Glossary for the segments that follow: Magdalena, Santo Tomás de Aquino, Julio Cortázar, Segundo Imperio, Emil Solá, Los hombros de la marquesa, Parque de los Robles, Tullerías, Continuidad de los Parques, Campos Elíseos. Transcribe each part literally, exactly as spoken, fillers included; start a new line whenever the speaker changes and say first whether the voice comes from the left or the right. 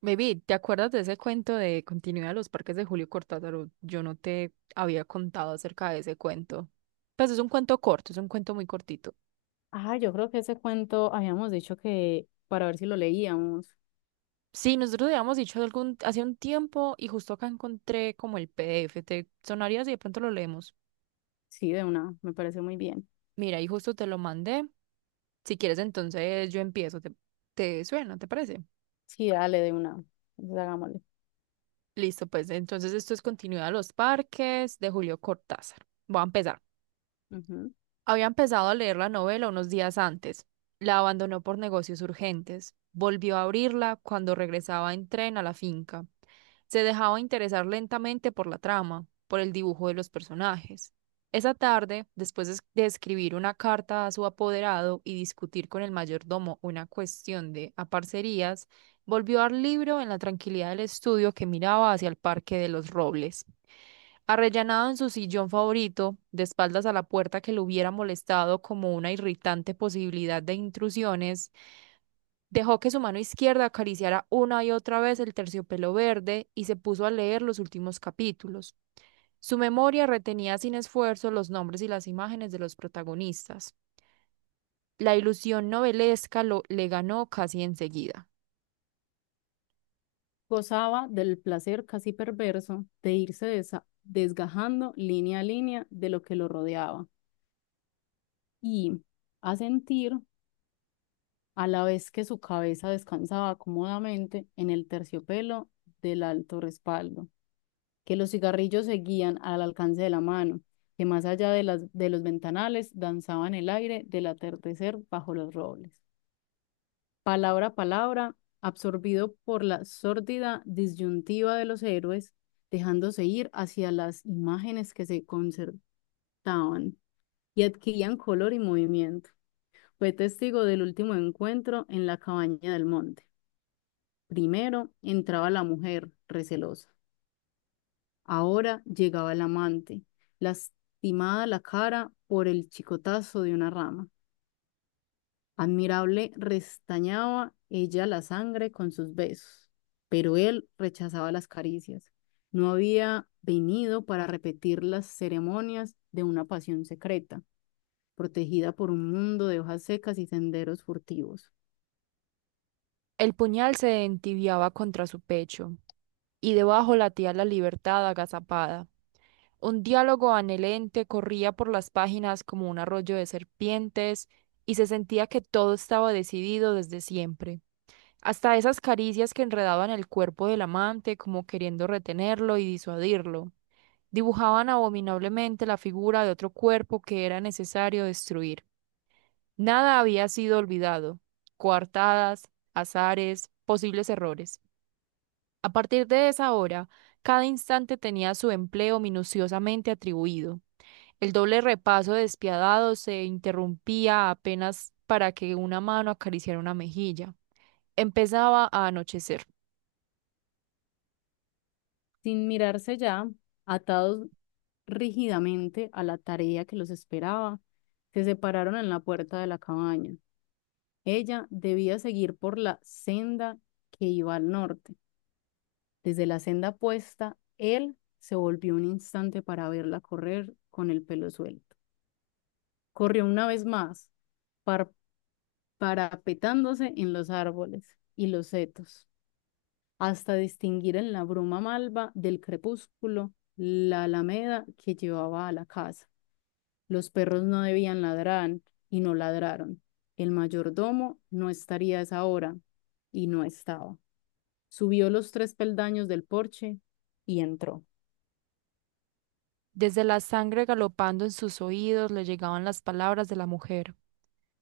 right: Baby, ¿te acuerdas de ese cuento de Continuidad de los Parques de Julio Cortázar? Yo no te había contado acerca de ese cuento. Pues es un cuento corto, es un cuento muy cortito.
left: Ah, yo creo que ese cuento habíamos dicho que para ver si lo leíamos.
right: Sí, nosotros habíamos dicho algún, hace un tiempo y justo acá encontré como el P D F. ¿Te sonaría si de pronto lo leemos?
left: Sí, de una, me parece muy bien.
right: Mira, y justo te lo mandé. Si quieres, entonces yo empiezo. ¿Te, te suena? ¿Te parece?
left: Sí, dale, de una. Entonces, hagámosle.
right: Listo, pues entonces esto es Continuidad de los Parques de Julio Cortázar. Voy a empezar.
left: Ujú.
right: Había empezado a leer la novela unos días antes. La abandonó por negocios urgentes. Volvió a abrirla cuando regresaba en tren a la finca. Se dejaba interesar lentamente por la trama, por el dibujo de los personajes. Esa tarde, después de es- de escribir una carta a su apoderado y discutir con el mayordomo una cuestión de aparcerías, volvió al libro en la tranquilidad del estudio que miraba hacia el Parque de los Robles. Arrellanado en su sillón favorito, de espaldas a la puerta que lo hubiera molestado como una irritante posibilidad de intrusiones, dejó que su mano izquierda acariciara una y otra vez el terciopelo verde y se puso a leer los últimos capítulos. Su memoria retenía sin esfuerzo los nombres y las imágenes de los protagonistas. La ilusión novelesca lo, le ganó casi enseguida.
left: Gozaba del placer casi perverso de irse desa- desgajando línea a línea de lo que lo rodeaba y a sentir a la vez que su cabeza descansaba cómodamente en el terciopelo del alto respaldo, que los cigarrillos seguían al alcance de la mano, que más allá de las, de los ventanales danzaban el aire del atardecer bajo los robles. Palabra a palabra, absorbido por la sórdida disyuntiva de los héroes, dejándose ir hacia las imágenes que se concertaban y adquirían color y movimiento. Fue testigo del último encuentro en la cabaña del monte. Primero entraba la mujer, recelosa. Ahora llegaba el amante, lastimada la cara por el chicotazo de una rama. Admirable restañaba ella la sangre con sus besos, pero él rechazaba las caricias. No había venido para repetir las ceremonias de una pasión secreta, protegida por un mundo de hojas secas y senderos furtivos.
right: El puñal se entibiaba contra su pecho, y debajo latía la libertad agazapada. Un diálogo anhelante corría por las páginas como un arroyo de serpientes, y se sentía que todo estaba decidido desde siempre. Hasta esas caricias que enredaban el cuerpo del amante como queriendo retenerlo y disuadirlo, dibujaban abominablemente la figura de otro cuerpo que era necesario destruir. Nada había sido olvidado, coartadas, azares, posibles errores. A partir de esa hora, cada instante tenía su empleo minuciosamente atribuido. El doble repaso despiadado se interrumpía apenas para que una mano acariciara una mejilla. Empezaba a anochecer.
left: Sin mirarse ya, atados rígidamente a la tarea que los esperaba, se separaron en la puerta de la cabaña. Ella debía seguir por la senda que iba al norte. Desde la senda opuesta, él se volvió un instante para verla correr con el pelo suelto. Corrió una vez más, par- parapetándose en los árboles y los setos, hasta distinguir en la bruma malva del crepúsculo la alameda que llevaba a la casa. Los perros no debían ladrar y no ladraron. El mayordomo no estaría a esa hora y no estaba. Subió los tres peldaños del porche y entró.
right: Desde la sangre galopando en sus oídos le llegaban las palabras de la mujer.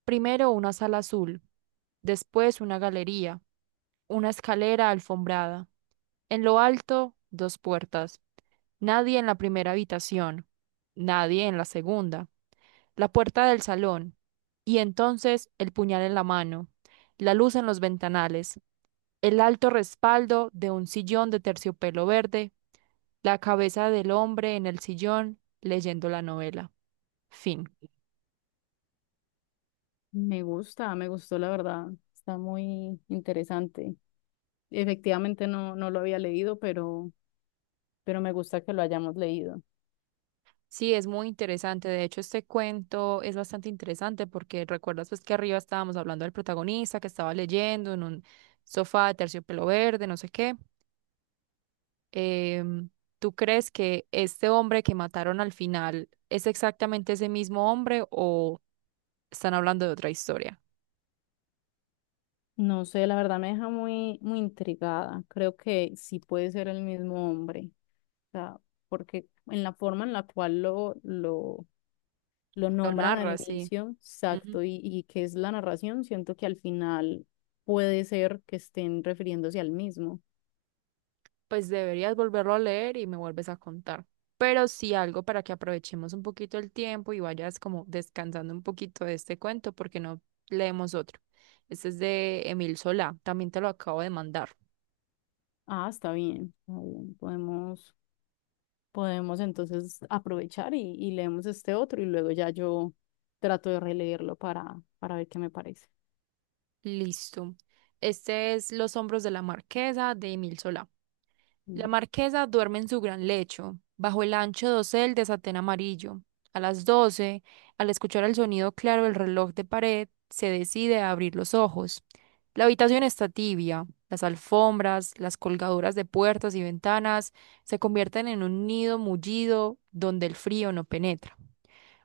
right: Primero una sala azul, después una galería, una escalera alfombrada. En lo alto, dos puertas. Nadie en la primera habitación, nadie en la segunda la puerta del salón, y entonces el puñal en la mano, la luz en los ventanales, el alto respaldo de un sillón de terciopelo verde, la cabeza del hombre en el sillón leyendo la novela. Fin.
left: Me gusta, me gustó la verdad. Está muy interesante. Efectivamente no, no lo había leído, pero, pero me gusta que lo hayamos leído.
right: Sí, es muy interesante. De hecho, este cuento es bastante interesante porque recuerdas pues que arriba estábamos hablando del protagonista que estaba leyendo en un sofá de terciopelo verde, no sé qué. em, ¿tú crees que este hombre que mataron al final es exactamente ese mismo hombre o están hablando de otra historia?
left: No sé, la verdad me deja muy, muy intrigada. Creo que sí puede ser el mismo hombre. O sea, porque en la forma en la cual lo, lo, lo
right: Lo
left: nombran al
right: narra, sí.
left: inicio,
right: Ujú.
left: exacto, y, y que es la narración, siento que al final puede ser que estén refiriéndose al mismo.
right: Pues deberías volverlo a leer y me vuelves a contar. Pero sí algo para que aprovechemos un poquito el tiempo y vayas como descansando un poquito de este cuento porque no leemos otro. Este es de Emil Solá, también te lo acabo de mandar.
left: Ah, está bien, está bien. Podemos, podemos entonces aprovechar y, y leemos este otro y luego ya yo trato de releerlo para, para ver qué me parece.
right: Listo. Este es Los hombros de la marquesa de Emil Solá. La
left: Li-
right: marquesa duerme en su gran lecho, bajo el ancho dosel de satén amarillo. A las doce, al escuchar el sonido claro del reloj de pared, se decide a abrir los ojos. La habitación está tibia. Las alfombras, las colgaduras de puertas y ventanas se convierten en un nido mullido donde el frío no penetra.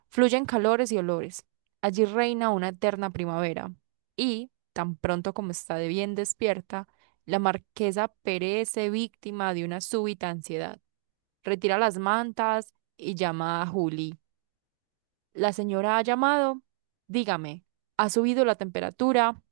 right: Fluyen calores y olores. Allí reina una eterna primavera. Y, tan pronto como está de bien despierta, la marquesa perece víctima de una súbita ansiedad. Retira las mantas y llama a Juli. La señora ha llamado. Dígame, ¿ha subido la temperatura?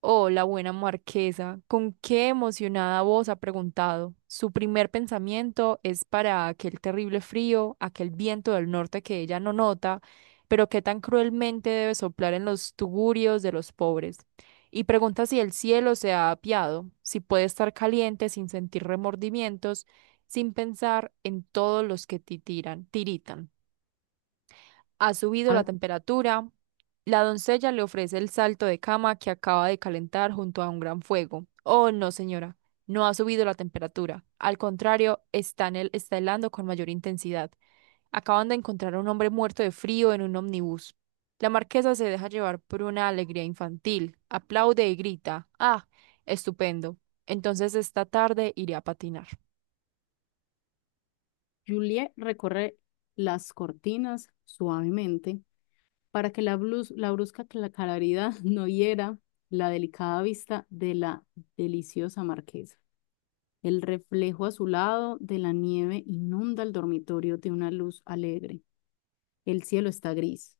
right: Oh, la buena marquesa, con qué emocionada voz ha preguntado. Su primer pensamiento es para aquel terrible frío, aquel viento del norte que ella no nota, pero que tan cruelmente debe soplar en los tugurios de los pobres. Y pregunta si el cielo se ha apiado, si puede estar caliente sin sentir remordimientos, sin pensar en todos los que titiran, tiritan. Ha subido la
left: A-
right: temperatura. La doncella le ofrece el salto de cama que acaba de calentar junto a un gran fuego. Oh, no, señora, no ha subido la temperatura. Al contrario, está, en el, está helando con mayor intensidad. Acaban de encontrar a un hombre muerto de frío en un ómnibus. La marquesa se deja llevar por una alegría infantil. Aplaude y grita. Ah, estupendo. Entonces esta tarde iré a patinar.
left: Juliet recorre las cortinas suavemente para que la, blus- la brusca cla- claridad no hiera la delicada vista de la deliciosa marquesa. El reflejo azulado de la nieve inunda el dormitorio de una luz alegre. El cielo está gris,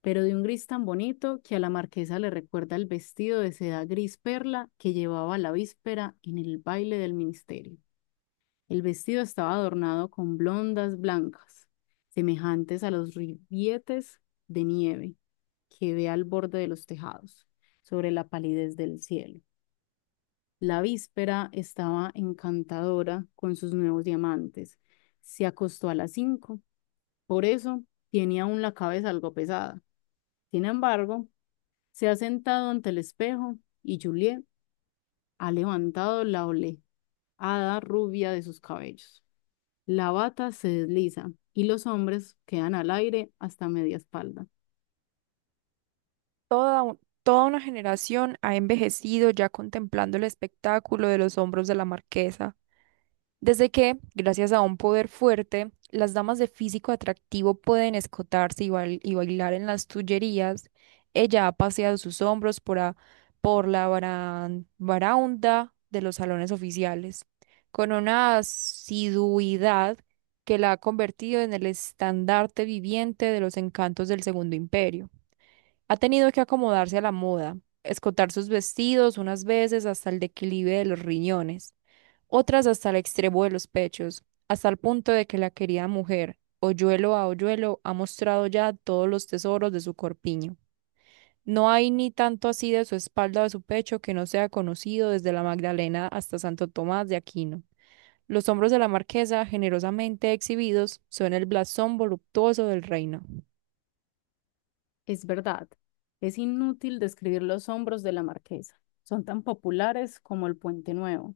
left: pero de un gris tan bonito que a la marquesa le recuerda el vestido de seda gris perla que llevaba la víspera en el baile del ministerio. El vestido estaba adornado con blondas blancas, semejantes a los ribetes de nieve que ve al borde de los tejados, sobre la palidez del cielo. La víspera estaba encantadora con sus nuevos diamantes. Se acostó a las cinco, por eso tenía aún la cabeza algo pesada. Sin embargo, se ha sentado ante el espejo y Juliet ha levantado la oleada rubia de sus cabellos. La bata se desliza y los hombres quedan al aire hasta media espalda.
right: Toda, un- Toda una generación ha envejecido ya contemplando el espectáculo de los hombros de la marquesa. Desde que, gracias a un poder fuerte, las damas de físico atractivo pueden escotarse y, bail- y bailar en las tullerías, ella ha paseado sus hombros por, a- por la baran- baraunda de los salones oficiales, con una asiduidad que la ha convertido en el estandarte viviente de los encantos del Segundo Imperio. Ha tenido que acomodarse a la moda, escotar sus vestidos unas veces hasta el declive de los riñones, otras hasta el extremo de los pechos, hasta el punto de que la querida mujer, hoyuelo a hoyuelo, ha mostrado ya todos los tesoros de su corpiño. No hay ni tanto así de su espalda o de su pecho que no sea conocido desde la Magdalena hasta Santo Tomás de Aquino. Los hombros de la marquesa, generosamente exhibidos, son el blasón voluptuoso del reino.
left: Es verdad, es inútil describir los hombros de la marquesa. Son tan populares como el puente nuevo.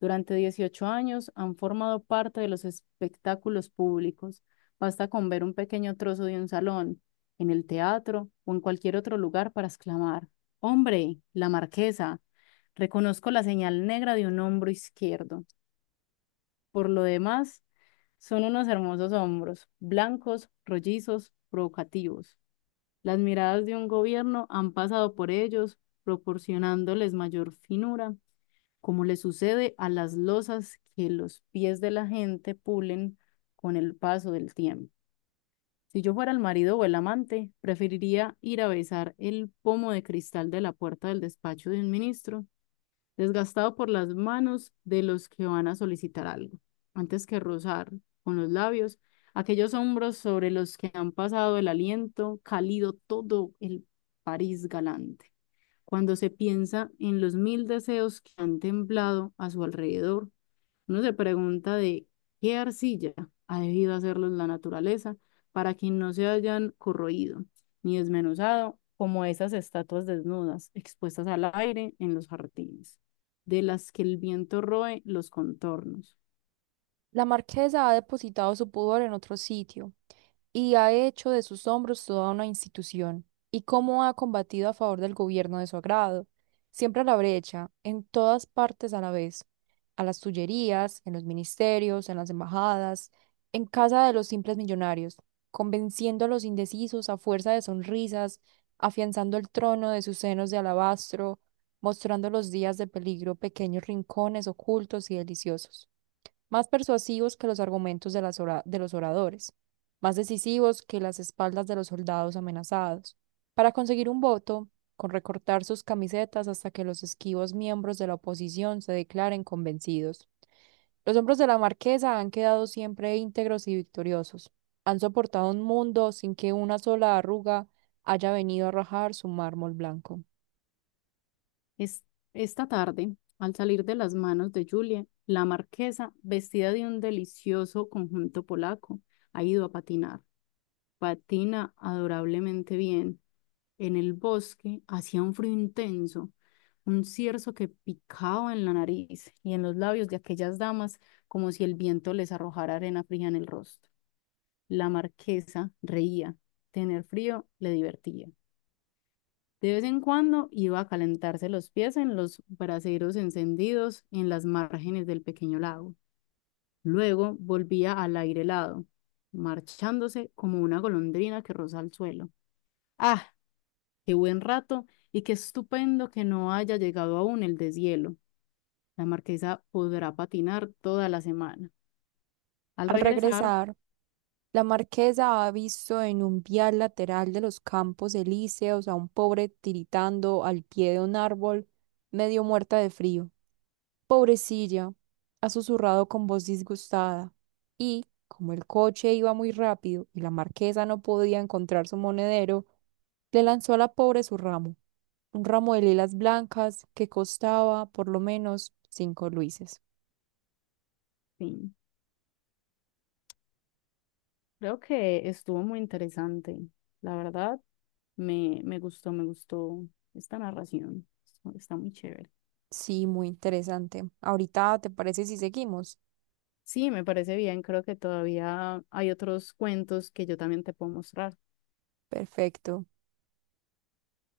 left: Durante dieciocho años han formado parte de los espectáculos públicos. Basta con ver un pequeño trozo de un salón, en el teatro o en cualquier otro lugar para exclamar: «Hombre, la marquesa, reconozco la señal negra de un hombro izquierdo». Por lo demás, son unos hermosos hombros, blancos, rollizos, provocativos. Las miradas de un gobierno han pasado por ellos, proporcionándoles mayor finura, como le sucede a las losas que los pies de la gente pulen con el paso del tiempo. Si yo fuera el marido o el amante, preferiría ir a besar el pomo de cristal de la puerta del despacho de un ministro, desgastado por las manos de los que van a solicitar algo, antes que rozar con los labios aquellos hombros sobre los que han pasado el aliento cálido todo el París galante. Cuando se piensa en los mil deseos que han temblado a su alrededor, uno se pregunta de qué arcilla ha debido hacerlos la naturaleza para que no se hayan corroído ni desmenuzado como esas estatuas desnudas expuestas al aire en los jardines, de las que el viento roe los contornos.
right: La marquesa ha depositado su pudor en otro sitio y ha hecho de sus hombros toda una institución, y cómo ha combatido a favor del gobierno de su agrado, siempre a la brecha, en todas partes a la vez, a las tullerías, en los ministerios, en las embajadas, en casa de los simples millonarios, convenciendo a los indecisos a fuerza de sonrisas, afianzando el trono de sus senos de alabastro, mostrando los días de peligro pequeños rincones ocultos y deliciosos más persuasivos que los argumentos de las ora- de los oradores, más decisivos que las espaldas de los soldados amenazados. Para conseguir un voto, con recortar sus camisetas hasta que los esquivos miembros de la oposición se declaren convencidos. Los hombros de la marquesa han quedado siempre íntegros y victoriosos. Han soportado un mundo sin que una sola arruga haya venido a rajar su mármol blanco.
left: Es, esta tarde, al salir de las manos de Julia, la marquesa, vestida de un delicioso conjunto polaco, ha ido a patinar. Patina adorablemente bien. En el bosque hacía un frío intenso, un cierzo que picaba en la nariz y en los labios de aquellas damas como si el viento les arrojara arena fría en el rostro. La marquesa reía. Tener frío le divertía. De vez en cuando iba a calentarse los pies en los braseros encendidos en las márgenes del pequeño lago. Luego volvía al aire helado, marchándose como una golondrina que roza el suelo. Ah, qué buen rato y qué estupendo que no haya llegado aún el deshielo. La marquesa podrá patinar toda la semana. Al
right: Al
left: regresar,
right: regresar, la marquesa ha visto en un vial lateral de los Campos Elíseos a un pobre tiritando al pie de un árbol, medio muerta de frío. Pobrecilla, ha susurrado con voz disgustada. Y, como el coche iba muy rápido y la marquesa no podía encontrar su monedero, le lanzó a la pobre su ramo, un ramo de lilas blancas que costaba por lo menos cinco luises.
left: fin. Creo que estuvo muy interesante. La verdad, me, me gustó, me gustó esta narración. Está muy chévere.
right: Sí, muy interesante. Ahorita, ¿te parece si seguimos?
left: Sí, me parece bien. Creo que todavía hay otros cuentos que yo también te puedo mostrar.
right: Perfecto.